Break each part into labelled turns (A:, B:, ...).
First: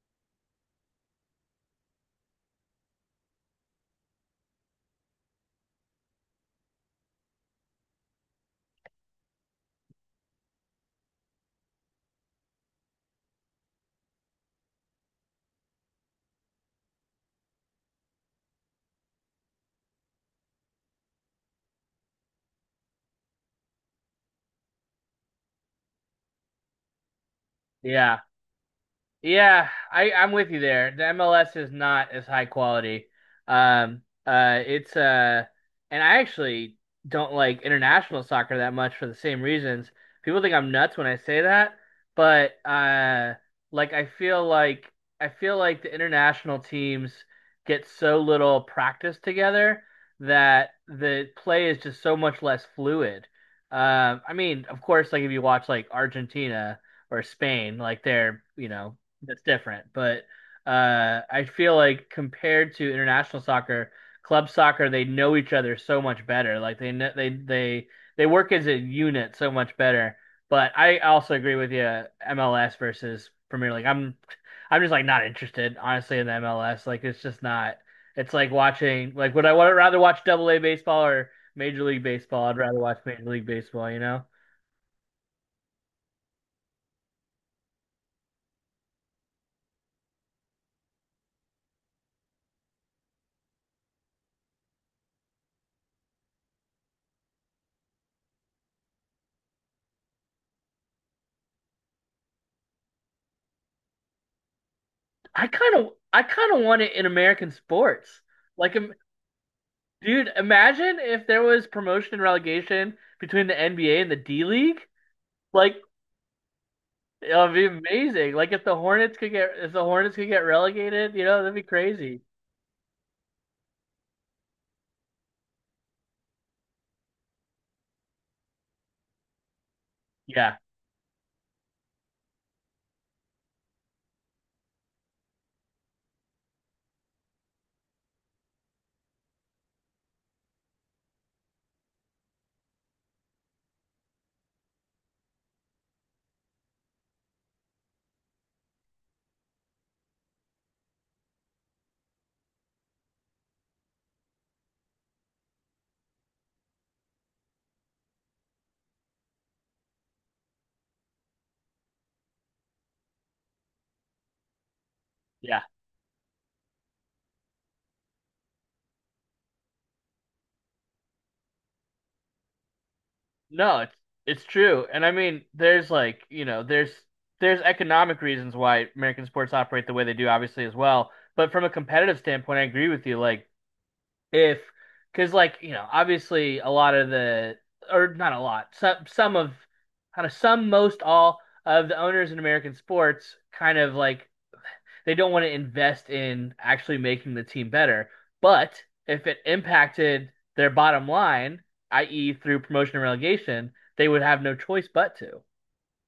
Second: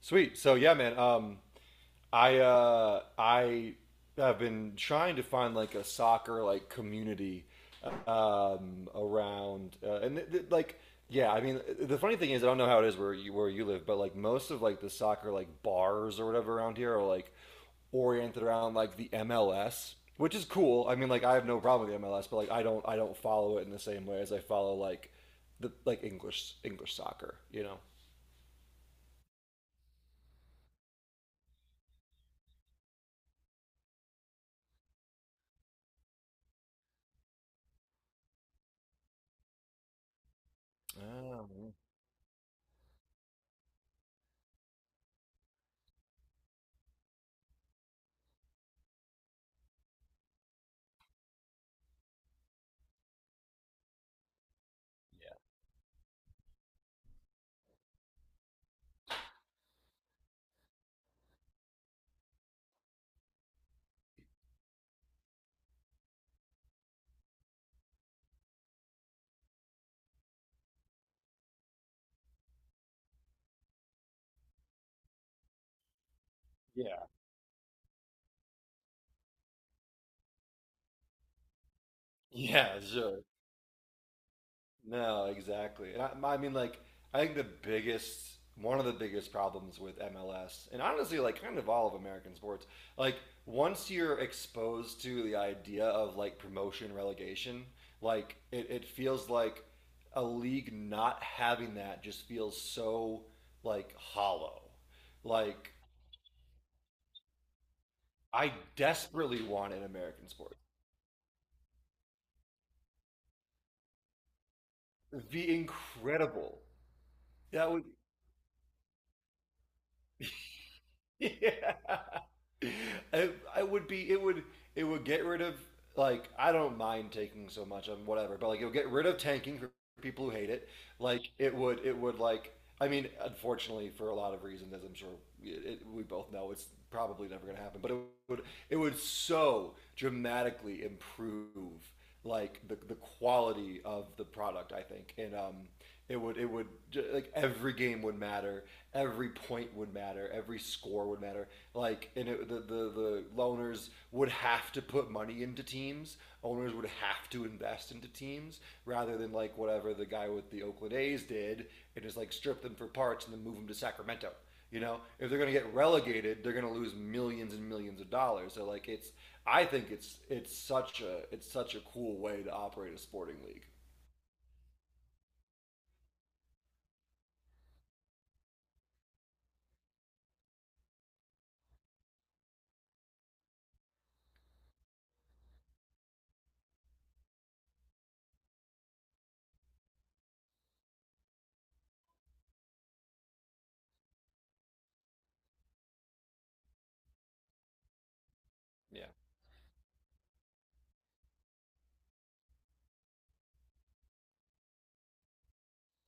A: Sweet. So yeah, man. I have been trying to find like a soccer like community around, and. I mean, the funny thing is, I don't know how it is where you live, but like most of like the soccer like bars or whatever around here are like oriented around like the MLS, which is cool. I mean, like I have no problem with the MLS, but like I don't follow it in the same way as I follow like the like English English soccer. You know.
B: Yeah. Yeah, I'm with you there. The MLS is not as high quality. It's and I actually don't like international soccer that much for the same reasons. People think I'm nuts when I say
A: Oh,
B: that, but like I feel like the international teams get so little practice together that the play is just so much less fluid. I mean, of course, like if you watch like Argentina or Spain, like they're, you know, that's different. But I feel like compared to international soccer, club soccer, they know each other so much better. Like they they work as a unit so much better. But I also agree with you, MLS versus Premier League. I'm just like not interested, honestly, in the MLS. Like
A: yeah.
B: it's just not. It's like watching like would I would rather watch Double A baseball or Major League Baseball? I'd rather
A: Yeah,
B: watch
A: sure.
B: Major League Baseball, you know?
A: No, exactly. And I mean, like, I think one of the biggest problems with MLS, and honestly, like, kind of all of American sports, like, once you're exposed to the idea of like promotion relegation, like, it feels like a league not having that just feels so like hollow. Like,
B: I kind of want it in American sports.
A: I
B: Like
A: desperately want an American
B: dude,
A: sport.
B: imagine if there was promotion and relegation between the NBA and the D League.
A: It'd be
B: Like,
A: incredible.
B: it would be
A: That would
B: amazing. Like if the Hornets could get if the Hornets could get relegated, you know, that'd be
A: yeah.
B: crazy.
A: It, I would be it would get rid of like I don't mind taking so much on whatever, but like it would get rid of tanking for people who hate
B: Yeah,
A: it. Like it would like I mean, unfortunately, for a lot of reasons, as I'm sure we both know, it's probably never going to happen. But would it would so dramatically improve like the quality of the product, I think. And it would like Every game would matter, every point would matter, every score would matter. Like and it, the, the the loaners would have to put money into teams, owners would have to invest into teams rather than like whatever the guy with the Oakland A's did and just like strip them for parts and then move them to Sacramento. You know, if they're going to
B: yeah.
A: get relegated, they're going to lose millions and millions of dollars. So like it's I think it's it's such a cool way to operate a sporting league.
B: No, it's true. And I mean, there's like, you know, there's economic reasons why American sports operate the way they do, obviously, as well. But from a competitive standpoint, I agree with you. Like if because like you know obviously a lot of the or not a lot some kind of some most all of the owners in American sports kind of like they don't want to invest in actually making the team better, but
A: Yeah.
B: if it impacted their bottom line, i.e. through promotion and relegation, they would have no choice but to.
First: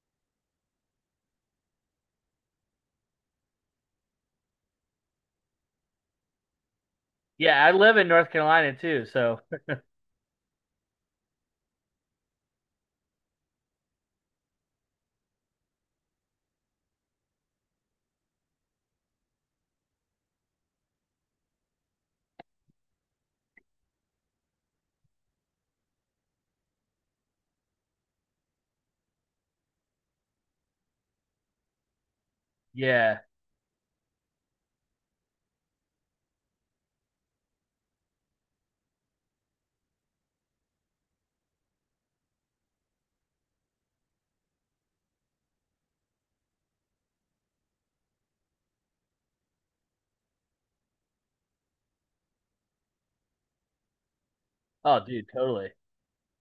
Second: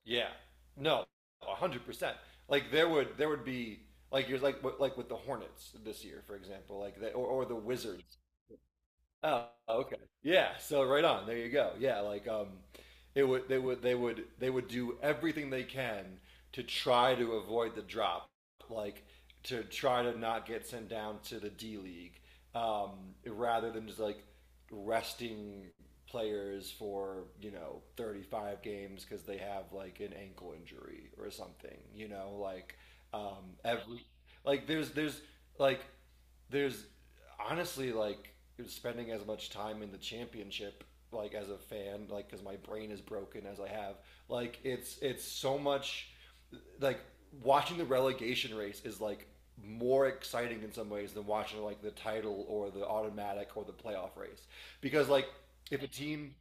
A: Yeah. No, 100%. Like there would be like you're like with the Hornets this year, for example, like that, or the
B: Yeah, I live in
A: Wizards.
B: North Carolina too, so
A: Oh, okay. Yeah, so right on. There you go. Yeah, like it would they would do everything they can to try to avoid the drop, like to try to not get sent down to the D League, um, rather than just like resting players for, you know, 35 games because they have like an ankle injury or something, you know, like
B: yeah.
A: every like there's like there's honestly like spending as much time in the championship like as a fan, like because my brain is broken as I have, like it's so much like watching the relegation race is like more exciting in some ways than watching like the title or the automatic or the playoff race
B: Oh
A: because
B: dude,
A: like
B: totally.
A: if a team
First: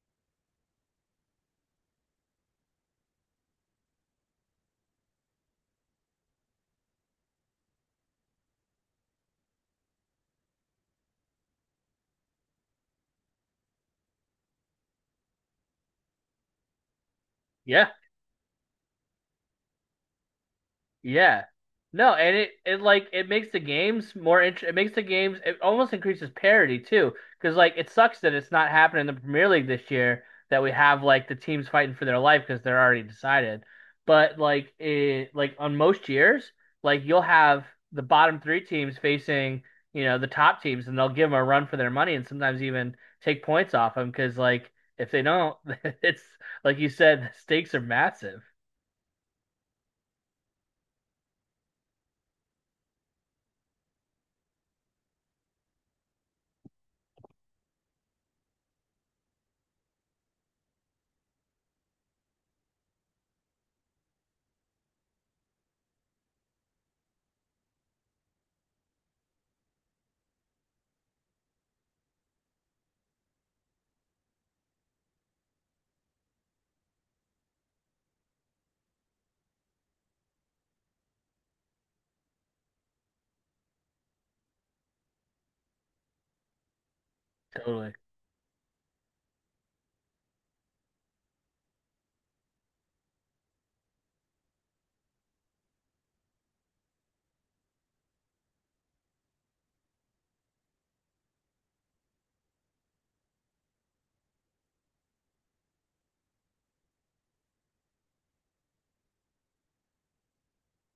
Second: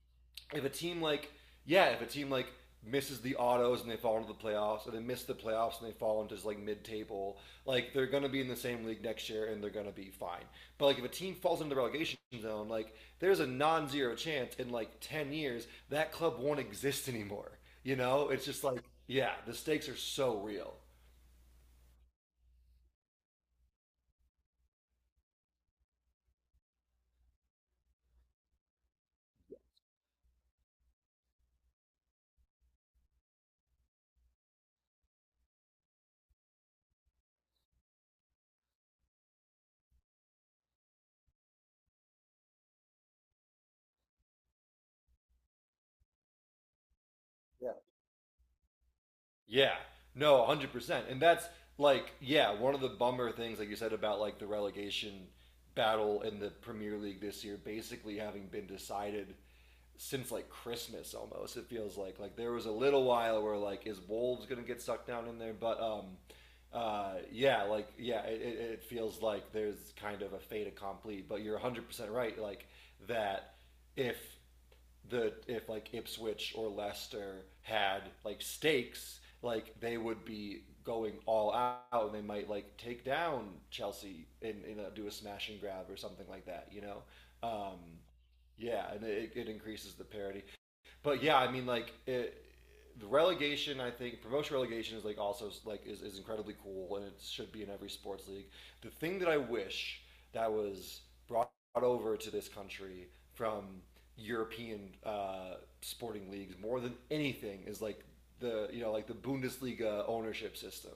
A: if a team like yeah, if a team like misses the autos and they fall into the playoffs, or they miss the playoffs and they fall into just like mid-table, like they're gonna be in the same league next year and they're gonna be fine. But like if a team falls into the relegation zone, like there's a non-zero chance in like 10 years that club won't exist anymore.
B: Yeah.
A: You know, it's just like yeah, the stakes are so real.
B: Yeah. No, and it like it makes the games, it almost increases parity too, because like it sucks that it's not happening in the Premier League this year, that we have like the teams fighting for their life because they're already decided. But like on most years, like you'll have the bottom three teams facing, you know, the top teams, and they'll give them a run for their money and sometimes even take points off them because like if they don't, it's like you said, the
A: Yeah.
B: stakes are massive.
A: Yeah. No, 100%. And that's like yeah, one of the bummer things like you said about like the relegation battle in the Premier League this year basically having been decided since like Christmas almost. It feels like there was a little while where like is Wolves going to get sucked down in there, but yeah, like yeah, it feels like there's kind of a fait accompli, but you're 100% right, like that if that if like Ipswich or Leicester had like stakes, like they would be going all out and they might like take down Chelsea, and do a smash and grab or something like that, you know? Um,
B: Totally.
A: yeah, and it increases the parity. But yeah, I mean, like it, the relegation, I think promotion relegation is like also like is incredibly cool and it should be in every sports league. The thing that I wish that was brought brought over to this country from European sporting leagues more than anything is like the you know like the Bundesliga ownership system.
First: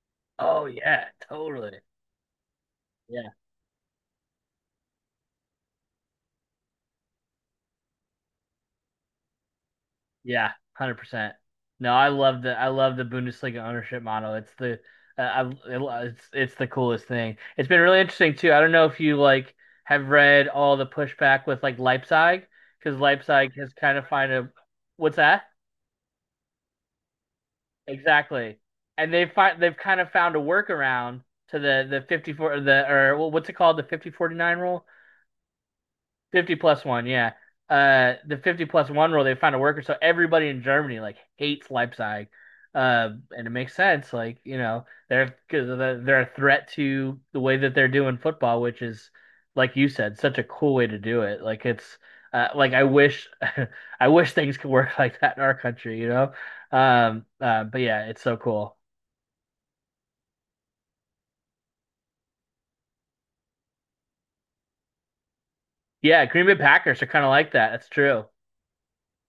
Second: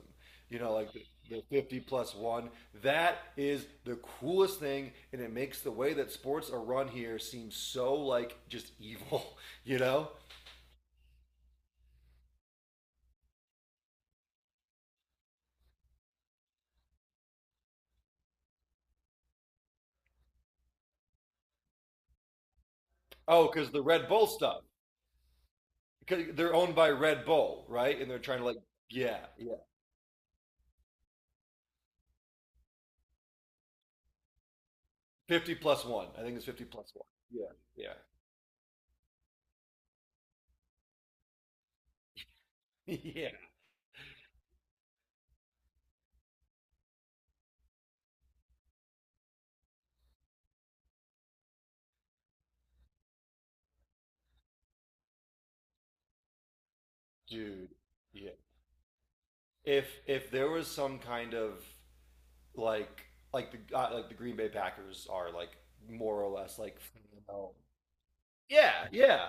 A: You
B: Oh
A: know, like
B: yeah,
A: the 50
B: totally.
A: plus one. That
B: Yeah,
A: is the coolest thing, and it makes the way that sports are run here seem so like just evil. You know?
B: yeah, 100%. No, I love the Bundesliga ownership model. It's the I it's the coolest thing. It's been really interesting too. I don't know if you like have read all the pushback with like Leipzig because
A: Oh,
B: Leipzig
A: because
B: has
A: the
B: kind of
A: Red Bull
B: find a.
A: stuff.
B: What's that?
A: 'Cause they're owned by Red Bull, right? And they're trying to like,
B: Exactly. And
A: yeah, yeah,
B: they've kind of found a workaround to the 54, what's it called, the 50-49 rule.
A: 50 plus one. I think it's
B: 50
A: 50
B: plus
A: plus
B: one,
A: one.
B: yeah.
A: Yeah, yeah,
B: The 50 plus one rule, they found a worker. So everybody in Germany like hates Leipzig.
A: yeah,
B: And it makes sense. Like, you know, they're, cause are a threat to the way that they're doing football, which is, like you said, such a cool way to do it. Like I wish, I wish things could work like that in our country, you know?
A: dude.
B: But yeah, it's
A: Yeah.
B: so cool.
A: If there was some kind of like like the Green Bay Packers are like more
B: Yeah,
A: or
B: Green Bay
A: less like
B: Packers are
A: you
B: kind of
A: know,
B: like that. That's true.
A: yeah, yeah.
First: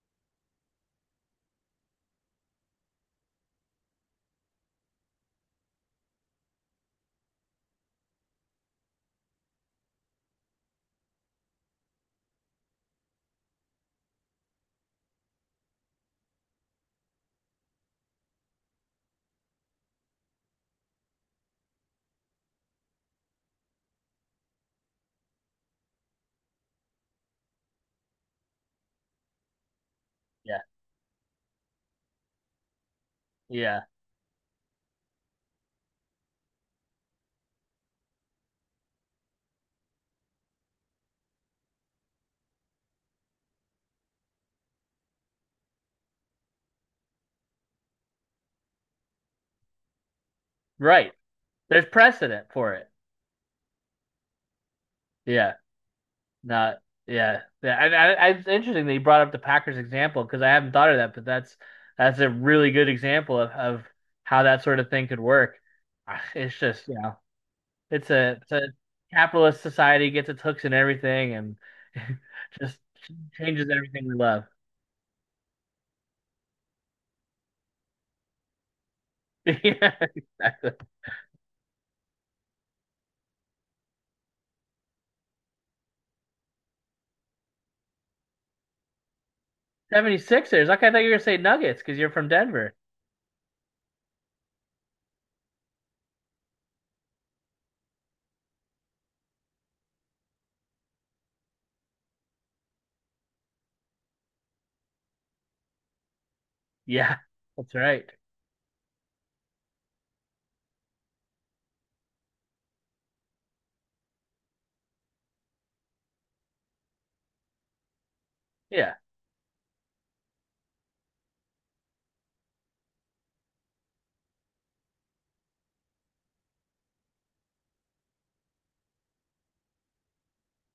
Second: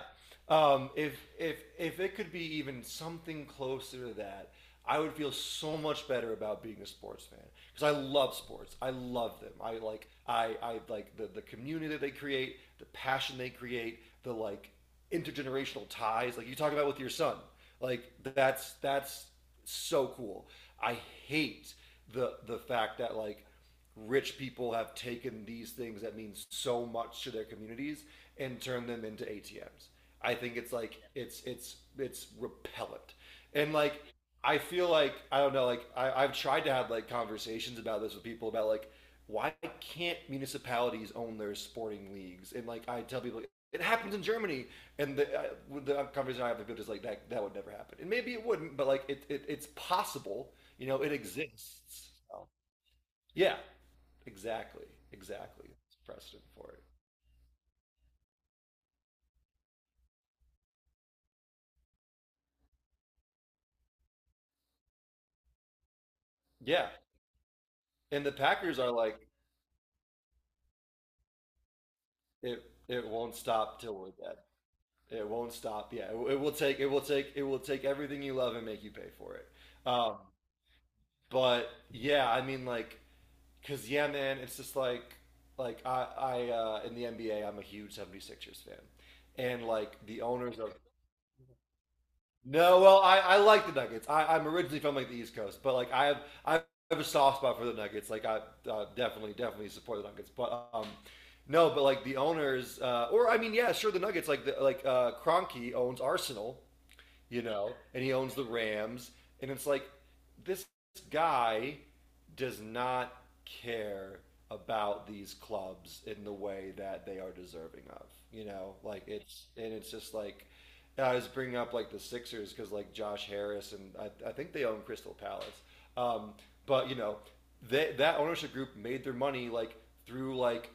A: If if it could be even something closer to that, I would feel so much better about being a sports fan because I love sports. I love them. I like the community that they create, the passion they create, the like intergenerational ties. Like you talk about with your son, like that's so cool. I hate the fact that like rich people have taken these things that mean so much to their communities and turned them into ATMs. I think
B: Yeah.
A: it's like it's repellent. And
B: Yeah.
A: like I feel like I don't know, like I've tried to have like conversations about this with people about like why can't municipalities own their sporting leagues? And like I tell people, it happens in Germany, and the conversation I have with people is like that would never happen, and maybe it wouldn't, but like it's possible, you know, it
B: Right. There's
A: exists. So,
B: precedent for it.
A: yeah, exactly.
B: Yeah.
A: Exactly. It's precedent for
B: Not
A: it.
B: yeah, yeah. And it's interesting that you brought up the Packers example because I haven't thought of that, but that's a really good example of how that sort of thing could work. Ah, it's just
A: Yeah.
B: you know,
A: And the
B: it's a
A: Packers are like,
B: capitalist society gets its hooks in everything and
A: it
B: just
A: it won't
B: changes
A: stop till
B: everything
A: we're
B: we
A: dead.
B: love.
A: It won't stop. Yeah. It, it will take everything you love and make you pay for it.
B: Yeah,
A: Um,
B: exactly.
A: but yeah, I mean like cuz yeah, man, it's just like I in the NBA, I'm a huge 76ers fan. And like the owners
B: 76ers.
A: of
B: Okay, I thought you were gonna say Nuggets because you're from Denver.
A: No, well, I like the Nuggets. I, I'm originally from like the East Coast, but like I have a soft spot for the Nuggets. Like I definitely support the Nuggets, but no, but like the owners, or I mean, yeah, sure, the Nuggets. Like the like Kroenke owns Arsenal,
B: Yeah,
A: you know,
B: that's
A: and
B: right.
A: he owns the Rams. And it's like, this guy does not care about these clubs in the way that they are deserving of, you know,
B: Yeah.
A: like it's, and it's just like, I was bringing up like the Sixers because like Josh Harris and, I think they own Crystal Palace. Um, but you know, that ownership group made their money like through like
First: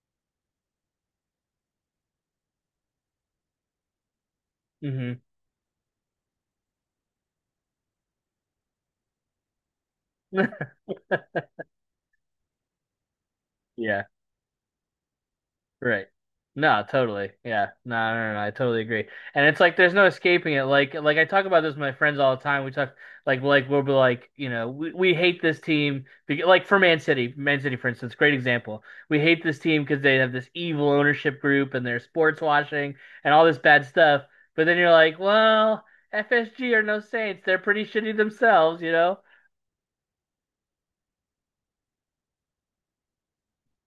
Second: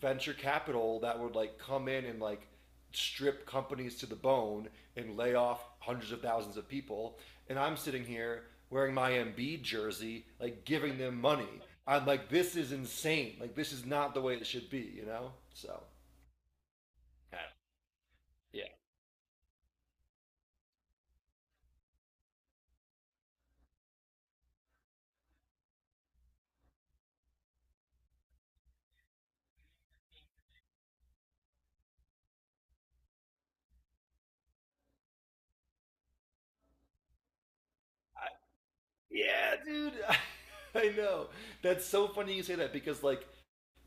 A: venture capital that would like come in and like strip companies to the bone
B: Hmm.
A: and lay off hundreds of thousands of people. And I'm sitting here wearing my Embiid jersey, like giving them money. I'm like, this is insane. Like, this is
B: Yeah.
A: not the way it should be, you know? So,
B: Right. No, totally. Yeah. No, no, no, no, I
A: yeah.
B: totally agree. And it's like there's no escaping it. Like I talk about this with my friends all the time. We talk like we'll be like, you know, we hate this team like for Man City, Man City for instance, great example. We hate this team because they have this evil ownership group and they're sports washing and all this bad stuff. But then you're like, well, FSG are no saints. They're pretty shitty
A: I,
B: themselves, you know?
A: yeah, dude. I know. That's so funny you say that because, like,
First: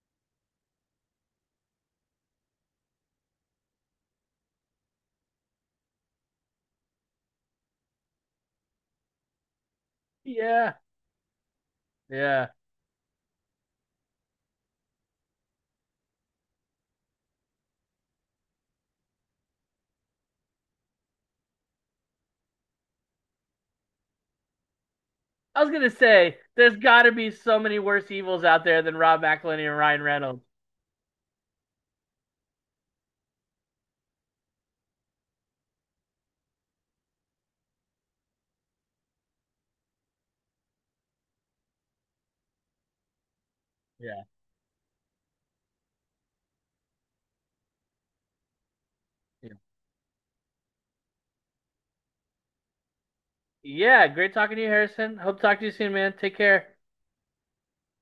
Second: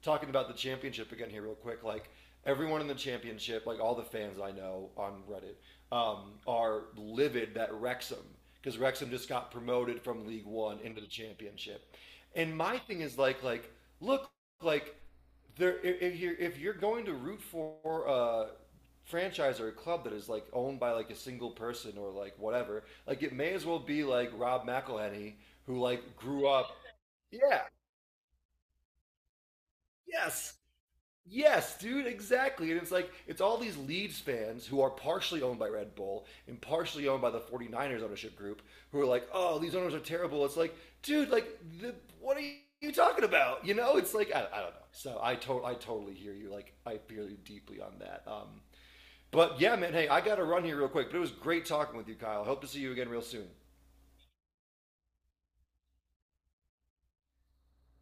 A: talking about the championship again here real quick, like everyone in the championship like all the fans I know on Reddit are livid that Wrexham, because Wrexham just got promoted from League
B: Yeah.
A: One into the Championship,
B: Yeah.
A: and my thing is like look like there if you're going to root for a franchise or a club that is like owned by like a single person or like whatever, like it may as well be like Rob McElhenney
B: I was
A: who
B: gonna
A: like
B: say
A: grew up
B: there's got to be so
A: yeah
B: many worse evils out there than Rob McElhenney and Ryan Reynolds.
A: yes Yes, dude, exactly. And it's like, it's all these Leeds fans who are partially owned by Red Bull and partially owned by the 49ers ownership group who are like, oh, these owners are terrible. It's like, dude, like, the, what are you talking about? You know, it's
B: Yeah,
A: like, I don't know. I totally hear you. Like, I feel you deeply on that.
B: yeah.
A: But yeah, man, hey, I got to run here real quick. But it was great talking with you, Kyle. Hope to see you again real soon.
B: Yeah, great talking to you, Harrison. Hope to talk to you soon, man. Take care.